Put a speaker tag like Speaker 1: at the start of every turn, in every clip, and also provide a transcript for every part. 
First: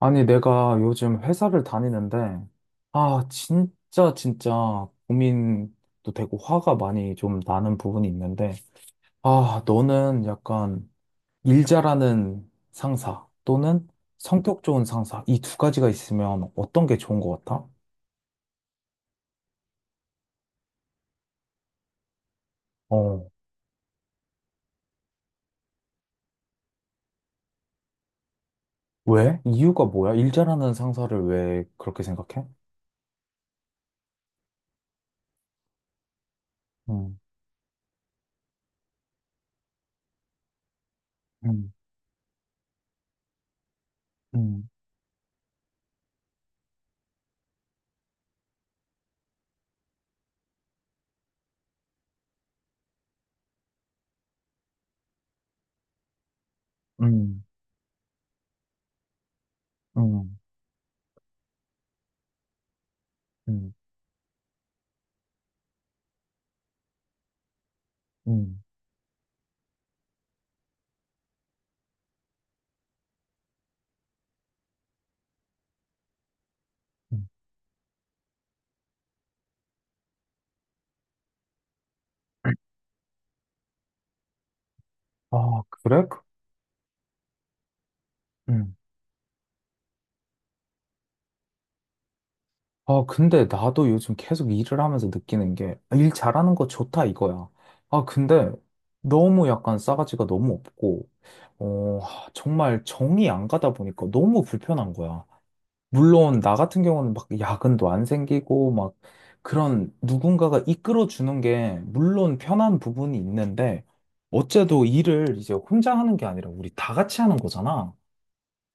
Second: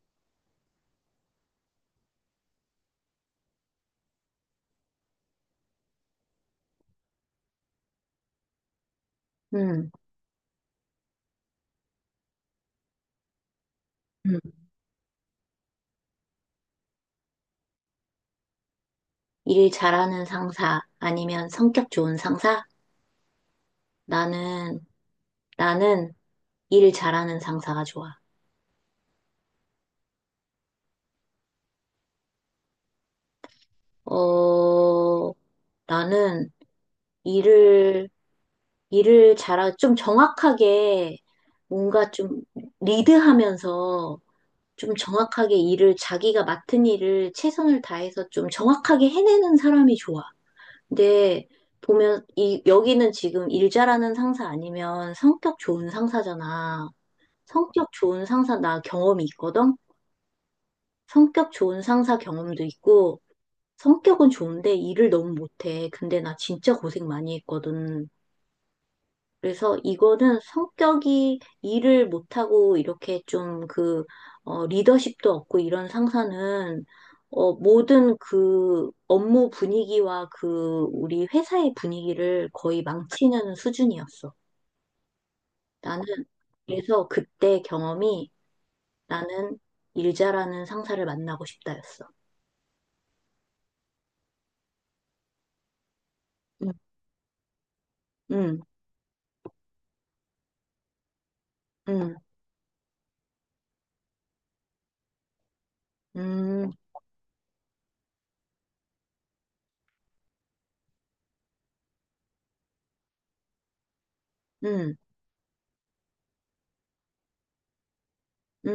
Speaker 1: 아니, 내가 요즘 회사를 다니는데, 아, 진짜, 진짜 고민도 되고 화가 많이 좀 나는 부분이 있는데, 아,
Speaker 2: 음.
Speaker 1: 너는 약간 일 잘하는 상사 또는
Speaker 2: 음.
Speaker 1: 성격 좋은 상사, 이 두 가지가 있으면 어떤 게 좋은 것 같아?
Speaker 2: 일 잘하는 상사 아니면 성격 좋은 상사?
Speaker 1: 어,
Speaker 2: 나는, 나는 일 잘하는 상사가 좋아.
Speaker 1: 왜? 이유가 뭐야? 일 잘하는 상사를 왜 그렇게 생각해?
Speaker 2: 어, 나는
Speaker 1: 음,
Speaker 2: 일을, 일을 좀 정확하게
Speaker 1: 음,
Speaker 2: 뭔가 좀 리드하면서
Speaker 1: 음,
Speaker 2: 좀 정확하게 일을 자기가 맡은 일을 최선을 다해서 좀 정확하게 해내는 사람이 좋아. 근데 보면 이, 여기는 지금 일 잘하는 상사 아니면 성격 좋은 상사잖아.
Speaker 1: 음,
Speaker 2: 성격 좋은 상사, 나 경험이 있거든?
Speaker 1: 음,
Speaker 2: 성격 좋은 상사 경험도 있고,
Speaker 1: 음,
Speaker 2: 성격은 좋은데 일을 너무 못해. 근데 나 진짜 고생 많이 했거든.
Speaker 1: 음.
Speaker 2: 그래서 이거는 성격이 일을 못하고 이렇게 좀 그, 리더십도 없고 이런 상사는,
Speaker 1: 음.
Speaker 2: 모든 그 업무 분위기와 그 우리 회사의 분위기를 거의 망치는 수준이었어.
Speaker 1: 아, 그래?
Speaker 2: 나는 그래서 그때 경험이 나는 일 잘하는 상사를 만나고 싶다였어.
Speaker 1: 아, 근데 나도 요즘 계속 일을 하면서 느끼는 게, 아, 일 잘하는 거
Speaker 2: 음.
Speaker 1: 좋다 이거야. 아, 근데
Speaker 2: 음.
Speaker 1: 너무 약간 싸가지가 너무 없고, 어,
Speaker 2: 음.
Speaker 1: 하, 정말 정이 안 가다 보니까 너무 불편한 거야. 물론 나
Speaker 2: 음.
Speaker 1: 같은 경우는 막 야근도 안 생기고, 막 그런 누군가가 이끌어 주는 게 물론 편한 부분이 있는데, 어째도
Speaker 2: 음.
Speaker 1: 일을 이제 혼자 하는 게 아니라 우리 다 같이 하는 거잖아.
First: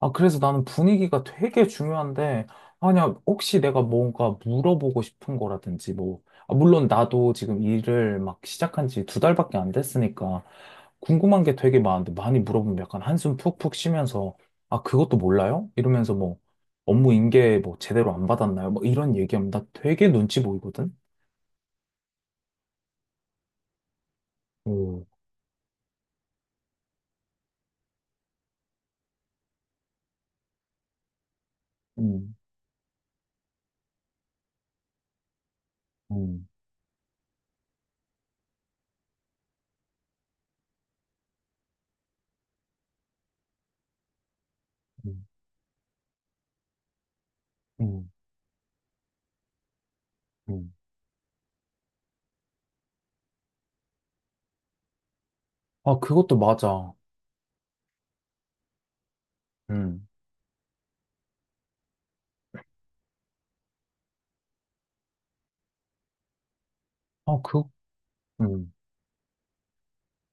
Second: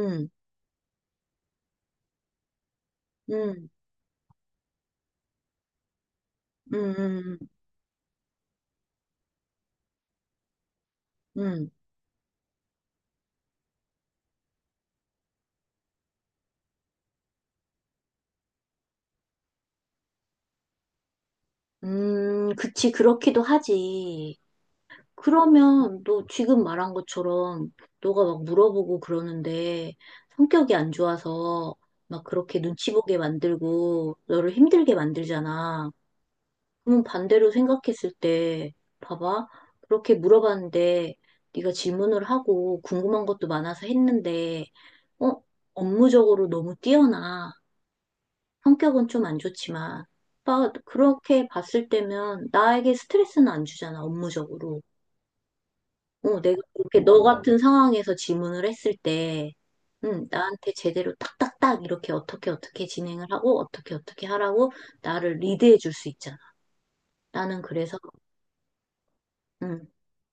Speaker 1: 아, 그래서 나는 분위기가 되게 중요한데, 아니야, 혹시
Speaker 2: 음.
Speaker 1: 내가 뭔가 물어보고 싶은 거라든지, 뭐, 아, 물론 나도
Speaker 2: 음.
Speaker 1: 지금 일을 막 시작한 지 두 달밖에 안 됐으니까, 궁금한 게
Speaker 2: 음.
Speaker 1: 되게 많은데, 많이 물어보면 약간 한숨 푹푹 쉬면서, 아, 그것도 몰라요? 이러면서 뭐, 업무 인계 뭐 제대로 안 받았나요? 뭐 이런 얘기하면 나 되게 눈치 보이거든?
Speaker 2: 음. 그치, 그렇기도 하지.
Speaker 1: 오.
Speaker 2: 그러면 너 지금 말한 것처럼 너가 막 물어보고 그러는데 성격이 안 좋아서 막
Speaker 1: 음.
Speaker 2: 그렇게 눈치 보게 만들고 너를 힘들게 만들잖아.
Speaker 1: 음,
Speaker 2: 그럼 반대로 생각했을 때, 봐봐. 그렇게 물어봤는데, 네가 질문을 하고 궁금한 것도 많아서 했는데,
Speaker 1: 음,
Speaker 2: 어? 업무적으로 너무 뛰어나.
Speaker 1: 음,
Speaker 2: 성격은 좀 안 좋지만. 봐,
Speaker 1: 음.
Speaker 2: 그렇게 봤을 때면 나에게 스트레스는 안 주잖아, 업무적으로.
Speaker 1: 아, 그것도
Speaker 2: 내가
Speaker 1: 맞아.
Speaker 2: 그렇게 너 같은 상황에서 질문을 했을 때,
Speaker 1: 음.
Speaker 2: 나한테 제대로 딱딱딱 이렇게 어떻게 어떻게 진행을 하고 어떻게 어떻게 하라고 나를 리드해 줄 수 있잖아.
Speaker 1: 아,
Speaker 2: 나는
Speaker 1: 그.
Speaker 2: 그래서,
Speaker 1: 음.
Speaker 2: 음.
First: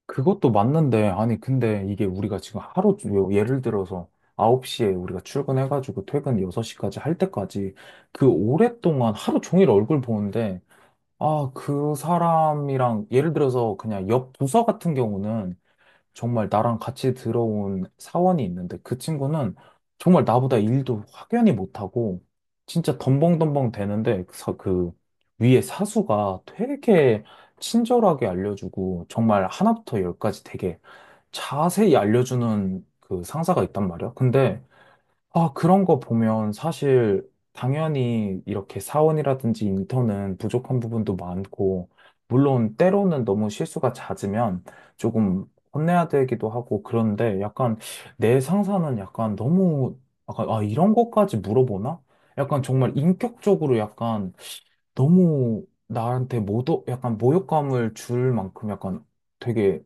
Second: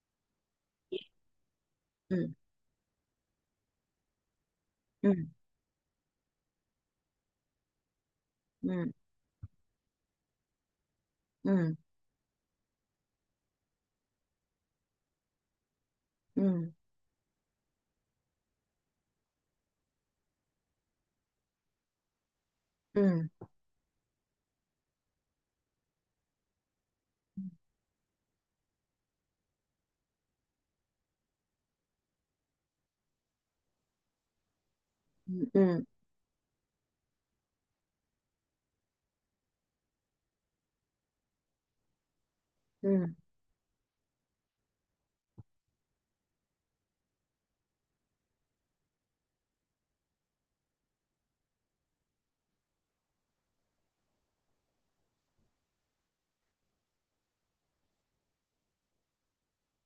Speaker 1: 그것도 맞는데, 아니, 근데 이게
Speaker 2: 음.
Speaker 1: 우리가 지금 하루, 예를 들어서 9시에 우리가
Speaker 2: 음.
Speaker 1: 출근해가지고 퇴근 6시까지 할 때까지 그
Speaker 2: 음.
Speaker 1: 오랫동안 하루 종일 얼굴 보는데, 아,
Speaker 2: 음.
Speaker 1: 그 사람이랑, 예를 들어서 그냥 옆 부서 같은 경우는 정말
Speaker 2: 음.
Speaker 1: 나랑 같이 들어온 사원이 있는데 그 친구는 정말 나보다 일도 확연히 못하고 진짜
Speaker 2: 음.
Speaker 1: 덤벙덤벙 되는데 그 위에 사수가 되게 친절하게 알려주고 정말 하나부터 열까지 되게 자세히 알려주는 그 상사가 있단 말이야. 근데
Speaker 2: 음.
Speaker 1: 아, 그런
Speaker 2: 음.
Speaker 1: 거 보면 사실 당연히 이렇게 사원이라든지 인턴은 부족한 부분도 많고, 물론
Speaker 2: 음.
Speaker 1: 때로는 너무 실수가 잦으면 조금 혼내야 되기도 하고, 그런데 약간 내 상사는 약간 너무, 약간, 아, 이런 것까지 물어보나? 약간 정말 인격적으로 약간 너무 나한테 모독, 약간 모욕감을 줄 만큼 약간 되게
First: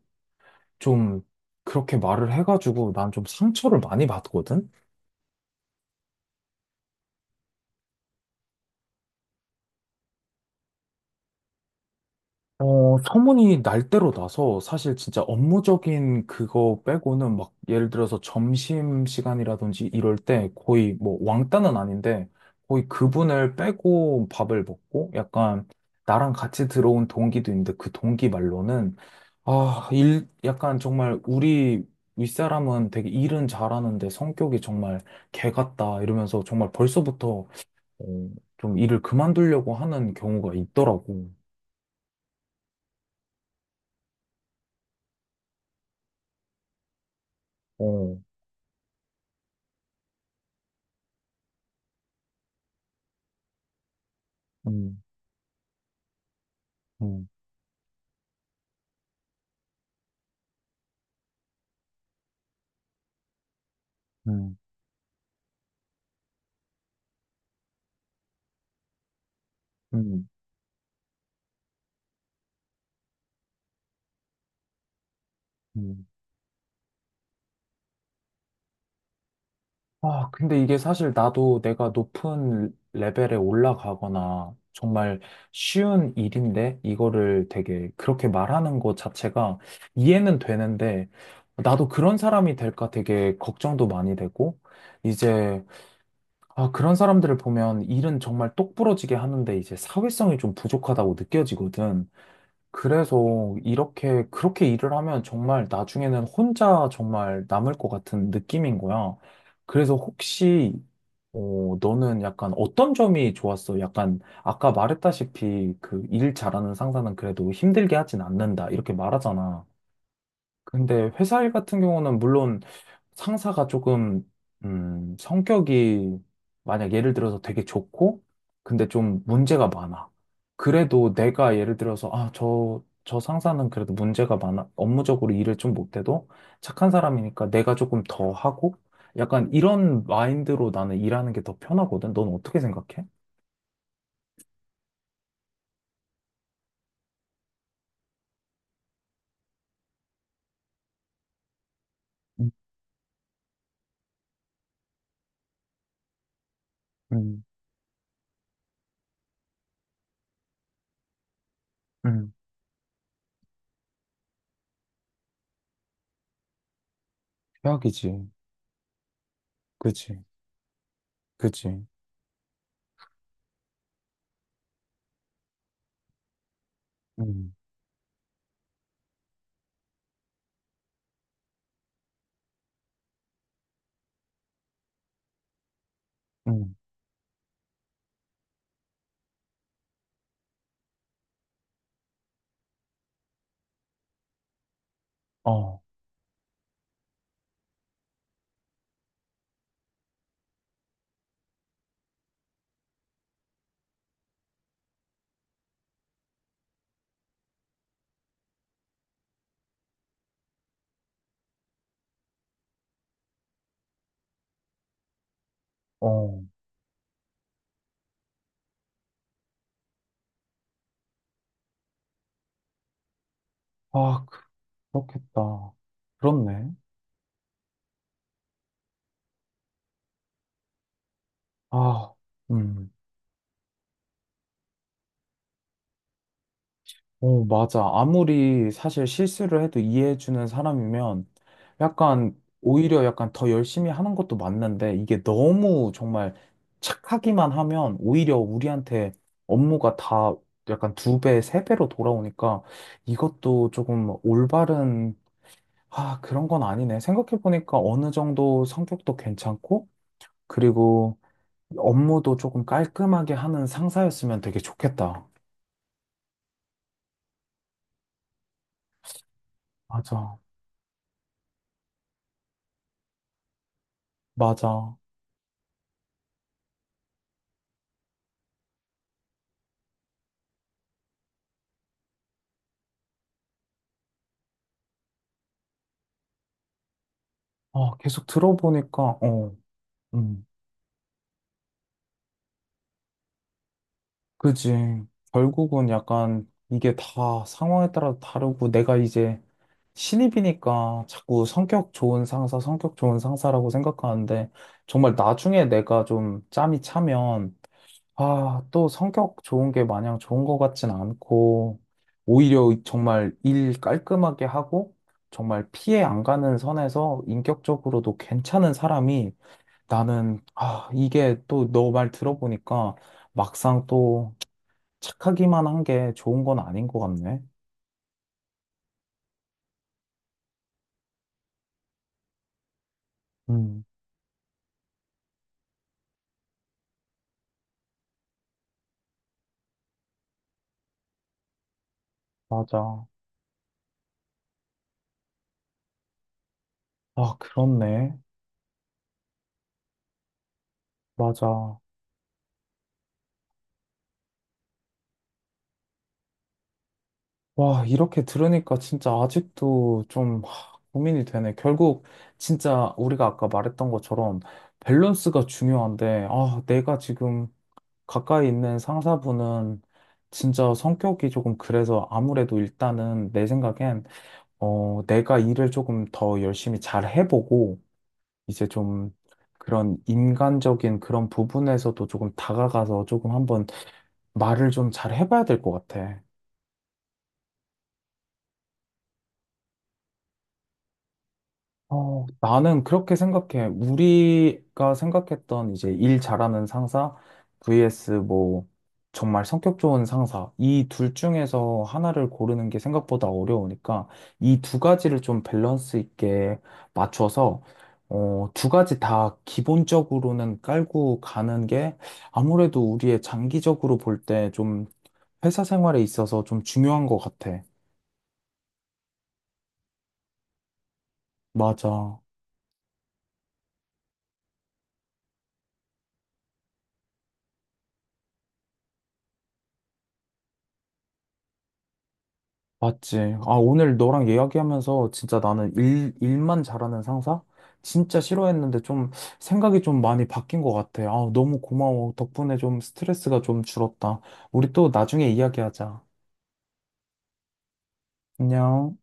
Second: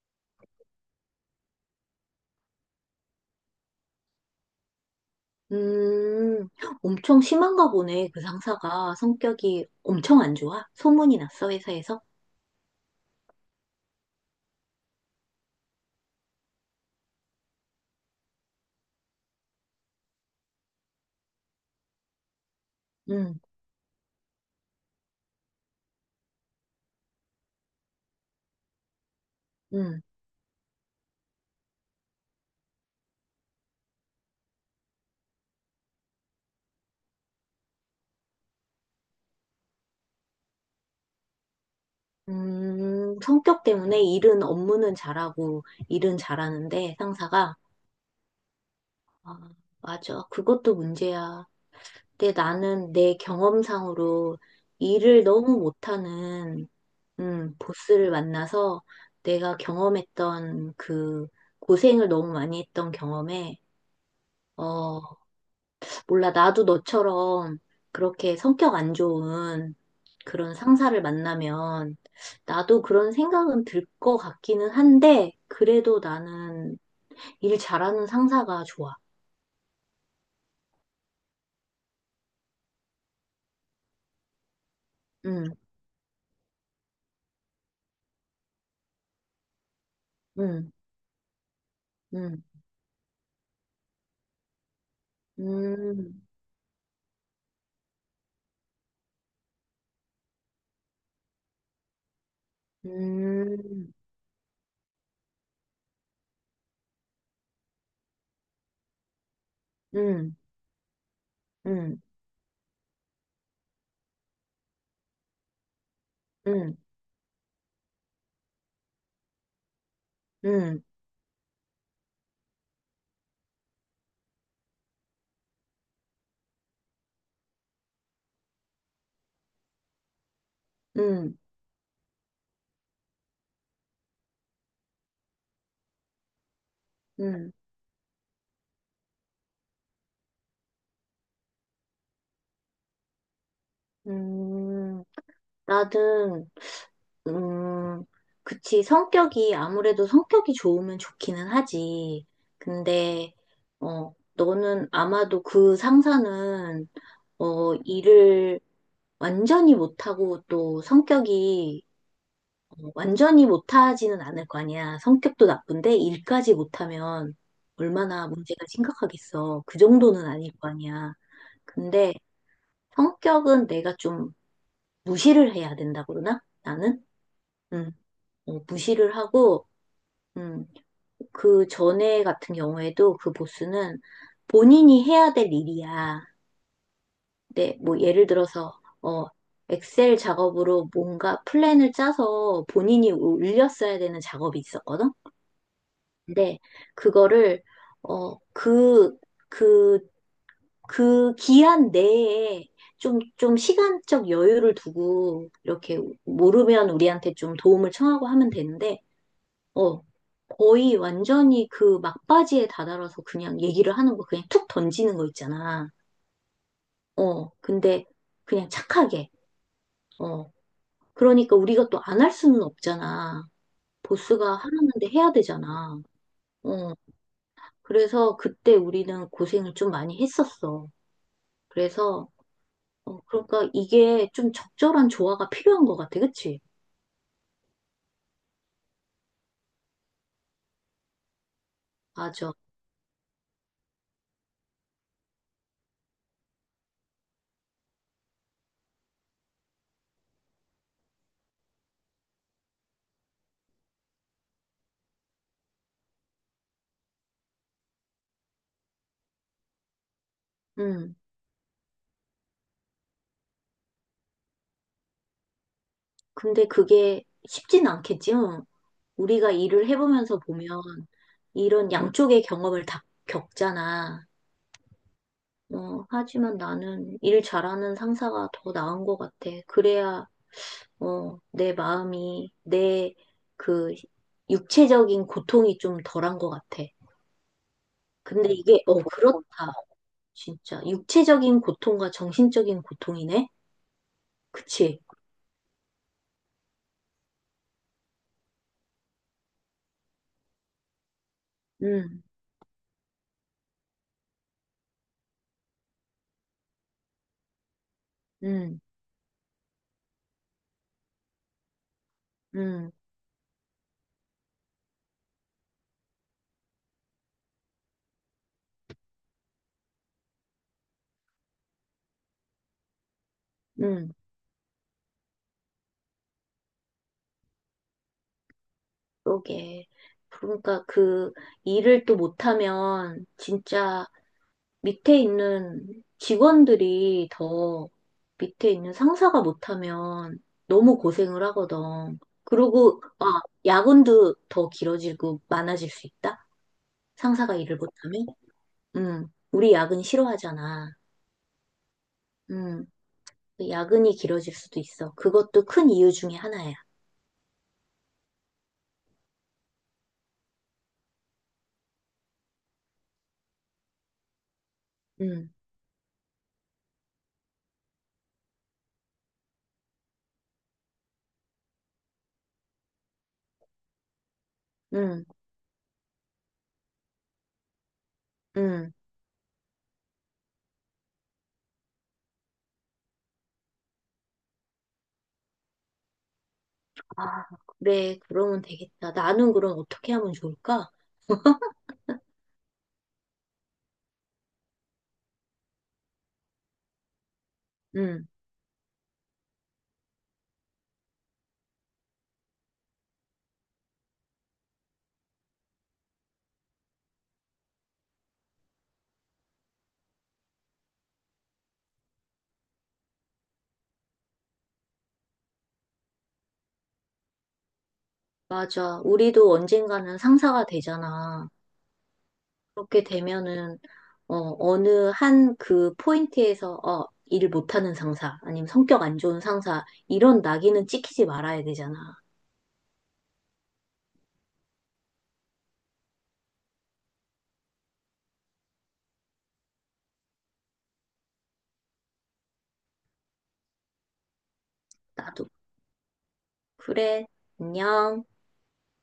Speaker 1: 좀 그렇게 말을 해가지고 난 좀 상처를 많이 받거든?
Speaker 2: 음. 엄청 심한가 보네, 그 상사가. 성격이 엄청 안 좋아? 소문이 났어, 회사에서?
Speaker 1: 어, 소문이 날 대로 나서 사실 진짜 업무적인 그거 빼고는 막 예를 들어서 점심 시간이라든지 이럴 때 거의 뭐 왕따는 아닌데 거의
Speaker 2: 음.
Speaker 1: 그분을 빼고 밥을 먹고 약간 나랑 같이 들어온 동기도 있는데 그 동기 말로는 아,
Speaker 2: 음.
Speaker 1: 일, 약간 정말 우리 윗사람은 되게 일은 잘하는데 성격이 정말 개 같다 이러면서 정말 벌써부터 어, 좀 일을 그만두려고 하는 경우가 있더라고.
Speaker 2: 음. 성격 때문에 일은, 업무는 잘하고, 일은 잘하는데, 상사가.
Speaker 1: 어.
Speaker 2: 아, 맞아. 그것도 문제야. 근데 나는 내 경험상으로
Speaker 1: 음.
Speaker 2: 일을 너무 못하는
Speaker 1: 음,
Speaker 2: 보스를 만나서 내가 경험했던 그 고생을 너무 많이 했던 경험에,
Speaker 1: 음,
Speaker 2: 어, 몰라, 나도 너처럼 그렇게 성격 안 좋은
Speaker 1: 음,
Speaker 2: 그런 상사를 만나면 나도 그런 생각은 들 것 같기는 한데, 그래도
Speaker 1: 음.
Speaker 2: 나는 일 잘하는 상사가 좋아.
Speaker 1: 아, 근데 이게 사실 나도 내가 높은 레벨에 올라가거나 정말
Speaker 2: 음.
Speaker 1: 쉬운 일인데 이거를 되게 그렇게 말하는 것 자체가 이해는
Speaker 2: 음.
Speaker 1: 되는데 나도 그런
Speaker 2: 음.
Speaker 1: 사람이 될까 되게 걱정도 많이 되고 이제
Speaker 2: 음.
Speaker 1: 아, 그런 사람들을 보면 일은 정말 똑부러지게 하는데 이제 사회성이 좀 부족하다고 느껴지거든. 그래서
Speaker 2: 음.
Speaker 1: 이렇게, 그렇게 일을 하면 정말 나중에는 혼자 정말 남을 것 같은 느낌인 거야. 그래서
Speaker 2: 음.
Speaker 1: 혹시, 어,
Speaker 2: 음.
Speaker 1: 너는 약간 어떤 점이 좋았어? 약간, 아까 말했다시피 그 일 잘하는
Speaker 2: 음.
Speaker 1: 상사는 그래도 힘들게 하진 않는다. 이렇게 말하잖아.
Speaker 2: 음.
Speaker 1: 근데 회사 일 같은 경우는 물론 상사가 조금, 성격이 만약 예를 들어서 되게 좋고, 근데 좀 문제가 많아. 그래도
Speaker 2: 음.
Speaker 1: 내가 예를 들어서, 아, 저, 저 상사는 그래도 문제가 많아. 업무적으로 일을 좀 못해도 착한 사람이니까
Speaker 2: 음.
Speaker 1: 내가 조금 더 하고, 약간 이런 마인드로 나는 일하는 게 더 편하거든. 넌 어떻게 생각해?
Speaker 2: 음. 나는, 음, 그치. 성격이, 아무래도 성격이 좋으면 좋기는 하지.
Speaker 1: 음,
Speaker 2: 근데, 너는 아마도 그 상사는,
Speaker 1: 음,
Speaker 2: 일을 완전히 못하고 또 성격이
Speaker 1: 음.
Speaker 2: 완전히 못하지는 않을 거 아니야. 성격도 나쁜데 일까지 못하면
Speaker 1: 최악이지.
Speaker 2: 얼마나 문제가 심각하겠어. 그
Speaker 1: 그치,
Speaker 2: 정도는 아닐 거 아니야.
Speaker 1: 그치.
Speaker 2: 근데 성격은 내가 좀 무시를 해야 된다고 그러나? 나는?
Speaker 1: 음,
Speaker 2: 음, 무시를 하고, 음, 그 전에 같은 경우에도 그 보스는 본인이 해야 될 일이야.
Speaker 1: 음,
Speaker 2: 네, 뭐 예를 들어서 어 엑셀 작업으로 뭔가 플랜을 짜서 본인이 올렸어야 되는 작업이 있었거든.
Speaker 1: 어,
Speaker 2: 근데 그거를 어그그그 기한 내에 좀 시간적 여유를 두고 이렇게 모르면 우리한테 좀 도움을 청하고 하면 되는데 어, 거의 완전히 그 막바지에 다다라서 그냥 얘기를 하는 거 그냥 툭 던지는 거 있잖아.
Speaker 1: 어.
Speaker 2: 근데 그냥 착하게. 어, 그러니까 우리가 또 안 할 수는 없잖아.
Speaker 1: 아,
Speaker 2: 보스가 하라는데 해야
Speaker 1: 그렇겠다.
Speaker 2: 되잖아.
Speaker 1: 그렇네.
Speaker 2: 어, 그래서 그때 우리는 고생을 좀 많이 했었어.
Speaker 1: 아.
Speaker 2: 그래서,
Speaker 1: 음.
Speaker 2: 그러니까 이게 좀 적절한 조화가 필요한 것 같아. 그치?
Speaker 1: 오, 맞아. 아무리 사실 실수를 해도 이해해주는 사람이면 약간
Speaker 2: 맞아.
Speaker 1: 오히려 약간 더 열심히 하는 것도 맞는데 이게 너무 정말 착하기만 하면 오히려 우리한테 업무가 다 약간 두 배, 세 배로 돌아오니까 이것도 조금 올바른, 아, 그런 건 아니네. 생각해보니까 어느 정도 성격도 괜찮고
Speaker 2: 음.
Speaker 1: 그리고 업무도 조금 깔끔하게 하는 상사였으면 되게 좋겠다.
Speaker 2: 근데 그게 쉽진 않겠지? 응. 우리가 일을
Speaker 1: 맞아,
Speaker 2: 해보면서 보면 이런 양쪽의 경험을 다 겪잖아.
Speaker 1: 맞아.
Speaker 2: 하지만 나는 일 잘하는 상사가 더 나은 것 같아. 그래야, 내 마음이, 내 그 육체적인 고통이 좀 덜한 것 같아.
Speaker 1: 아, 계속
Speaker 2: 근데 이게,
Speaker 1: 들어보니까,
Speaker 2: 그렇다.
Speaker 1: 어, 음,
Speaker 2: 진짜. 육체적인 고통과 정신적인 고통이네? 그치?
Speaker 1: 그지. 결국은 약간 이게 다 상황에 따라 다르고 내가 이제 신입이니까 자꾸 성격
Speaker 2: 음.
Speaker 1: 좋은 상사, 성격 좋은 상사라고 생각하는데 정말 나중에 내가 좀 짬이 차면 아,
Speaker 2: 음.
Speaker 1: 또 성격 좋은 게 마냥 좋은 것 같진 않고, 오히려
Speaker 2: 음.
Speaker 1: 정말 일 깔끔하게 하고, 정말 피해 안 가는 선에서 인격적으로도 괜찮은 사람이 나는, 아, 이게 또 너 말 들어보니까 막상
Speaker 2: 음.
Speaker 1: 또 착하기만 한 게 좋은 건 아닌 것 같네.
Speaker 2: 그러게. 그러니까 그 일을 또 못하면
Speaker 1: 음,
Speaker 2: 진짜 밑에 있는 직원들이 더 밑에 있는 상사가 못하면 너무 고생을 하거든. 그리고,
Speaker 1: 맞아.
Speaker 2: 아, 야근도 더 길어지고 많아질 수 있다?
Speaker 1: 아,
Speaker 2: 상사가 일을
Speaker 1: 그렇네.
Speaker 2: 못하면? 응. 우리 야근 싫어하잖아.
Speaker 1: 맞아.
Speaker 2: 응. 야근이 길어질 수도 있어. 그것도 큰 이유 중에 하나야.
Speaker 1: 와, 이렇게 들으니까 진짜 아직도 좀 하, 고민이 되네. 결국 진짜 우리가 아까 말했던 것처럼 밸런스가
Speaker 2: 응.
Speaker 1: 중요한데, 아, 내가 지금 가까이 있는 상사분은 진짜 성격이 조금 그래서 아무래도 일단은 내 생각엔, 어,
Speaker 2: 응.
Speaker 1: 내가 일을 조금 더 열심히 잘 해보고, 이제
Speaker 2: 응.
Speaker 1: 좀 그런 인간적인 그런 부분에서도 조금 다가가서 조금 한번 말을 좀 잘 해봐야 될 것 같아.
Speaker 2: 아, 그래. 그러면 되겠다. 나는 그럼 어떻게 하면 좋을까?
Speaker 1: 어, 나는 그렇게 생각해. 우리가 생각했던 이제 일 잘하는 상사 vs
Speaker 2: 응,
Speaker 1: 뭐 정말 성격 좋은 상사 이 둘 중에서 하나를 고르는 게 생각보다 어려우니까 이 두 가지를 좀 밸런스 있게 맞춰서 어, 두 가지 다 기본적으로는 깔고 가는 게 아무래도 우리의 장기적으로 볼 때 좀 회사 생활에 있어서 좀 중요한 것 같아.
Speaker 2: 맞아. 우리도 언젠가는 상사가 되잖아.
Speaker 1: 맞아.
Speaker 2: 그렇게 되면은 어느 한 그 포인트에서 일 못하는 상사 아니면 성격 안 좋은 상사 이런 낙인은 찍히지 말아야 되잖아.
Speaker 1: 맞지. 아, 오늘 너랑 이야기하면서 진짜 나는 일, 일만 잘하는 상사? 진짜 싫어했는데 좀 생각이 좀 많이 바뀐 것 같아. 아, 너무 고마워. 덕분에 좀 스트레스가 좀 줄었다. 우리 또 나중에
Speaker 2: 나도
Speaker 1: 이야기하자.
Speaker 2: 그래. 안녕.
Speaker 1: 안녕.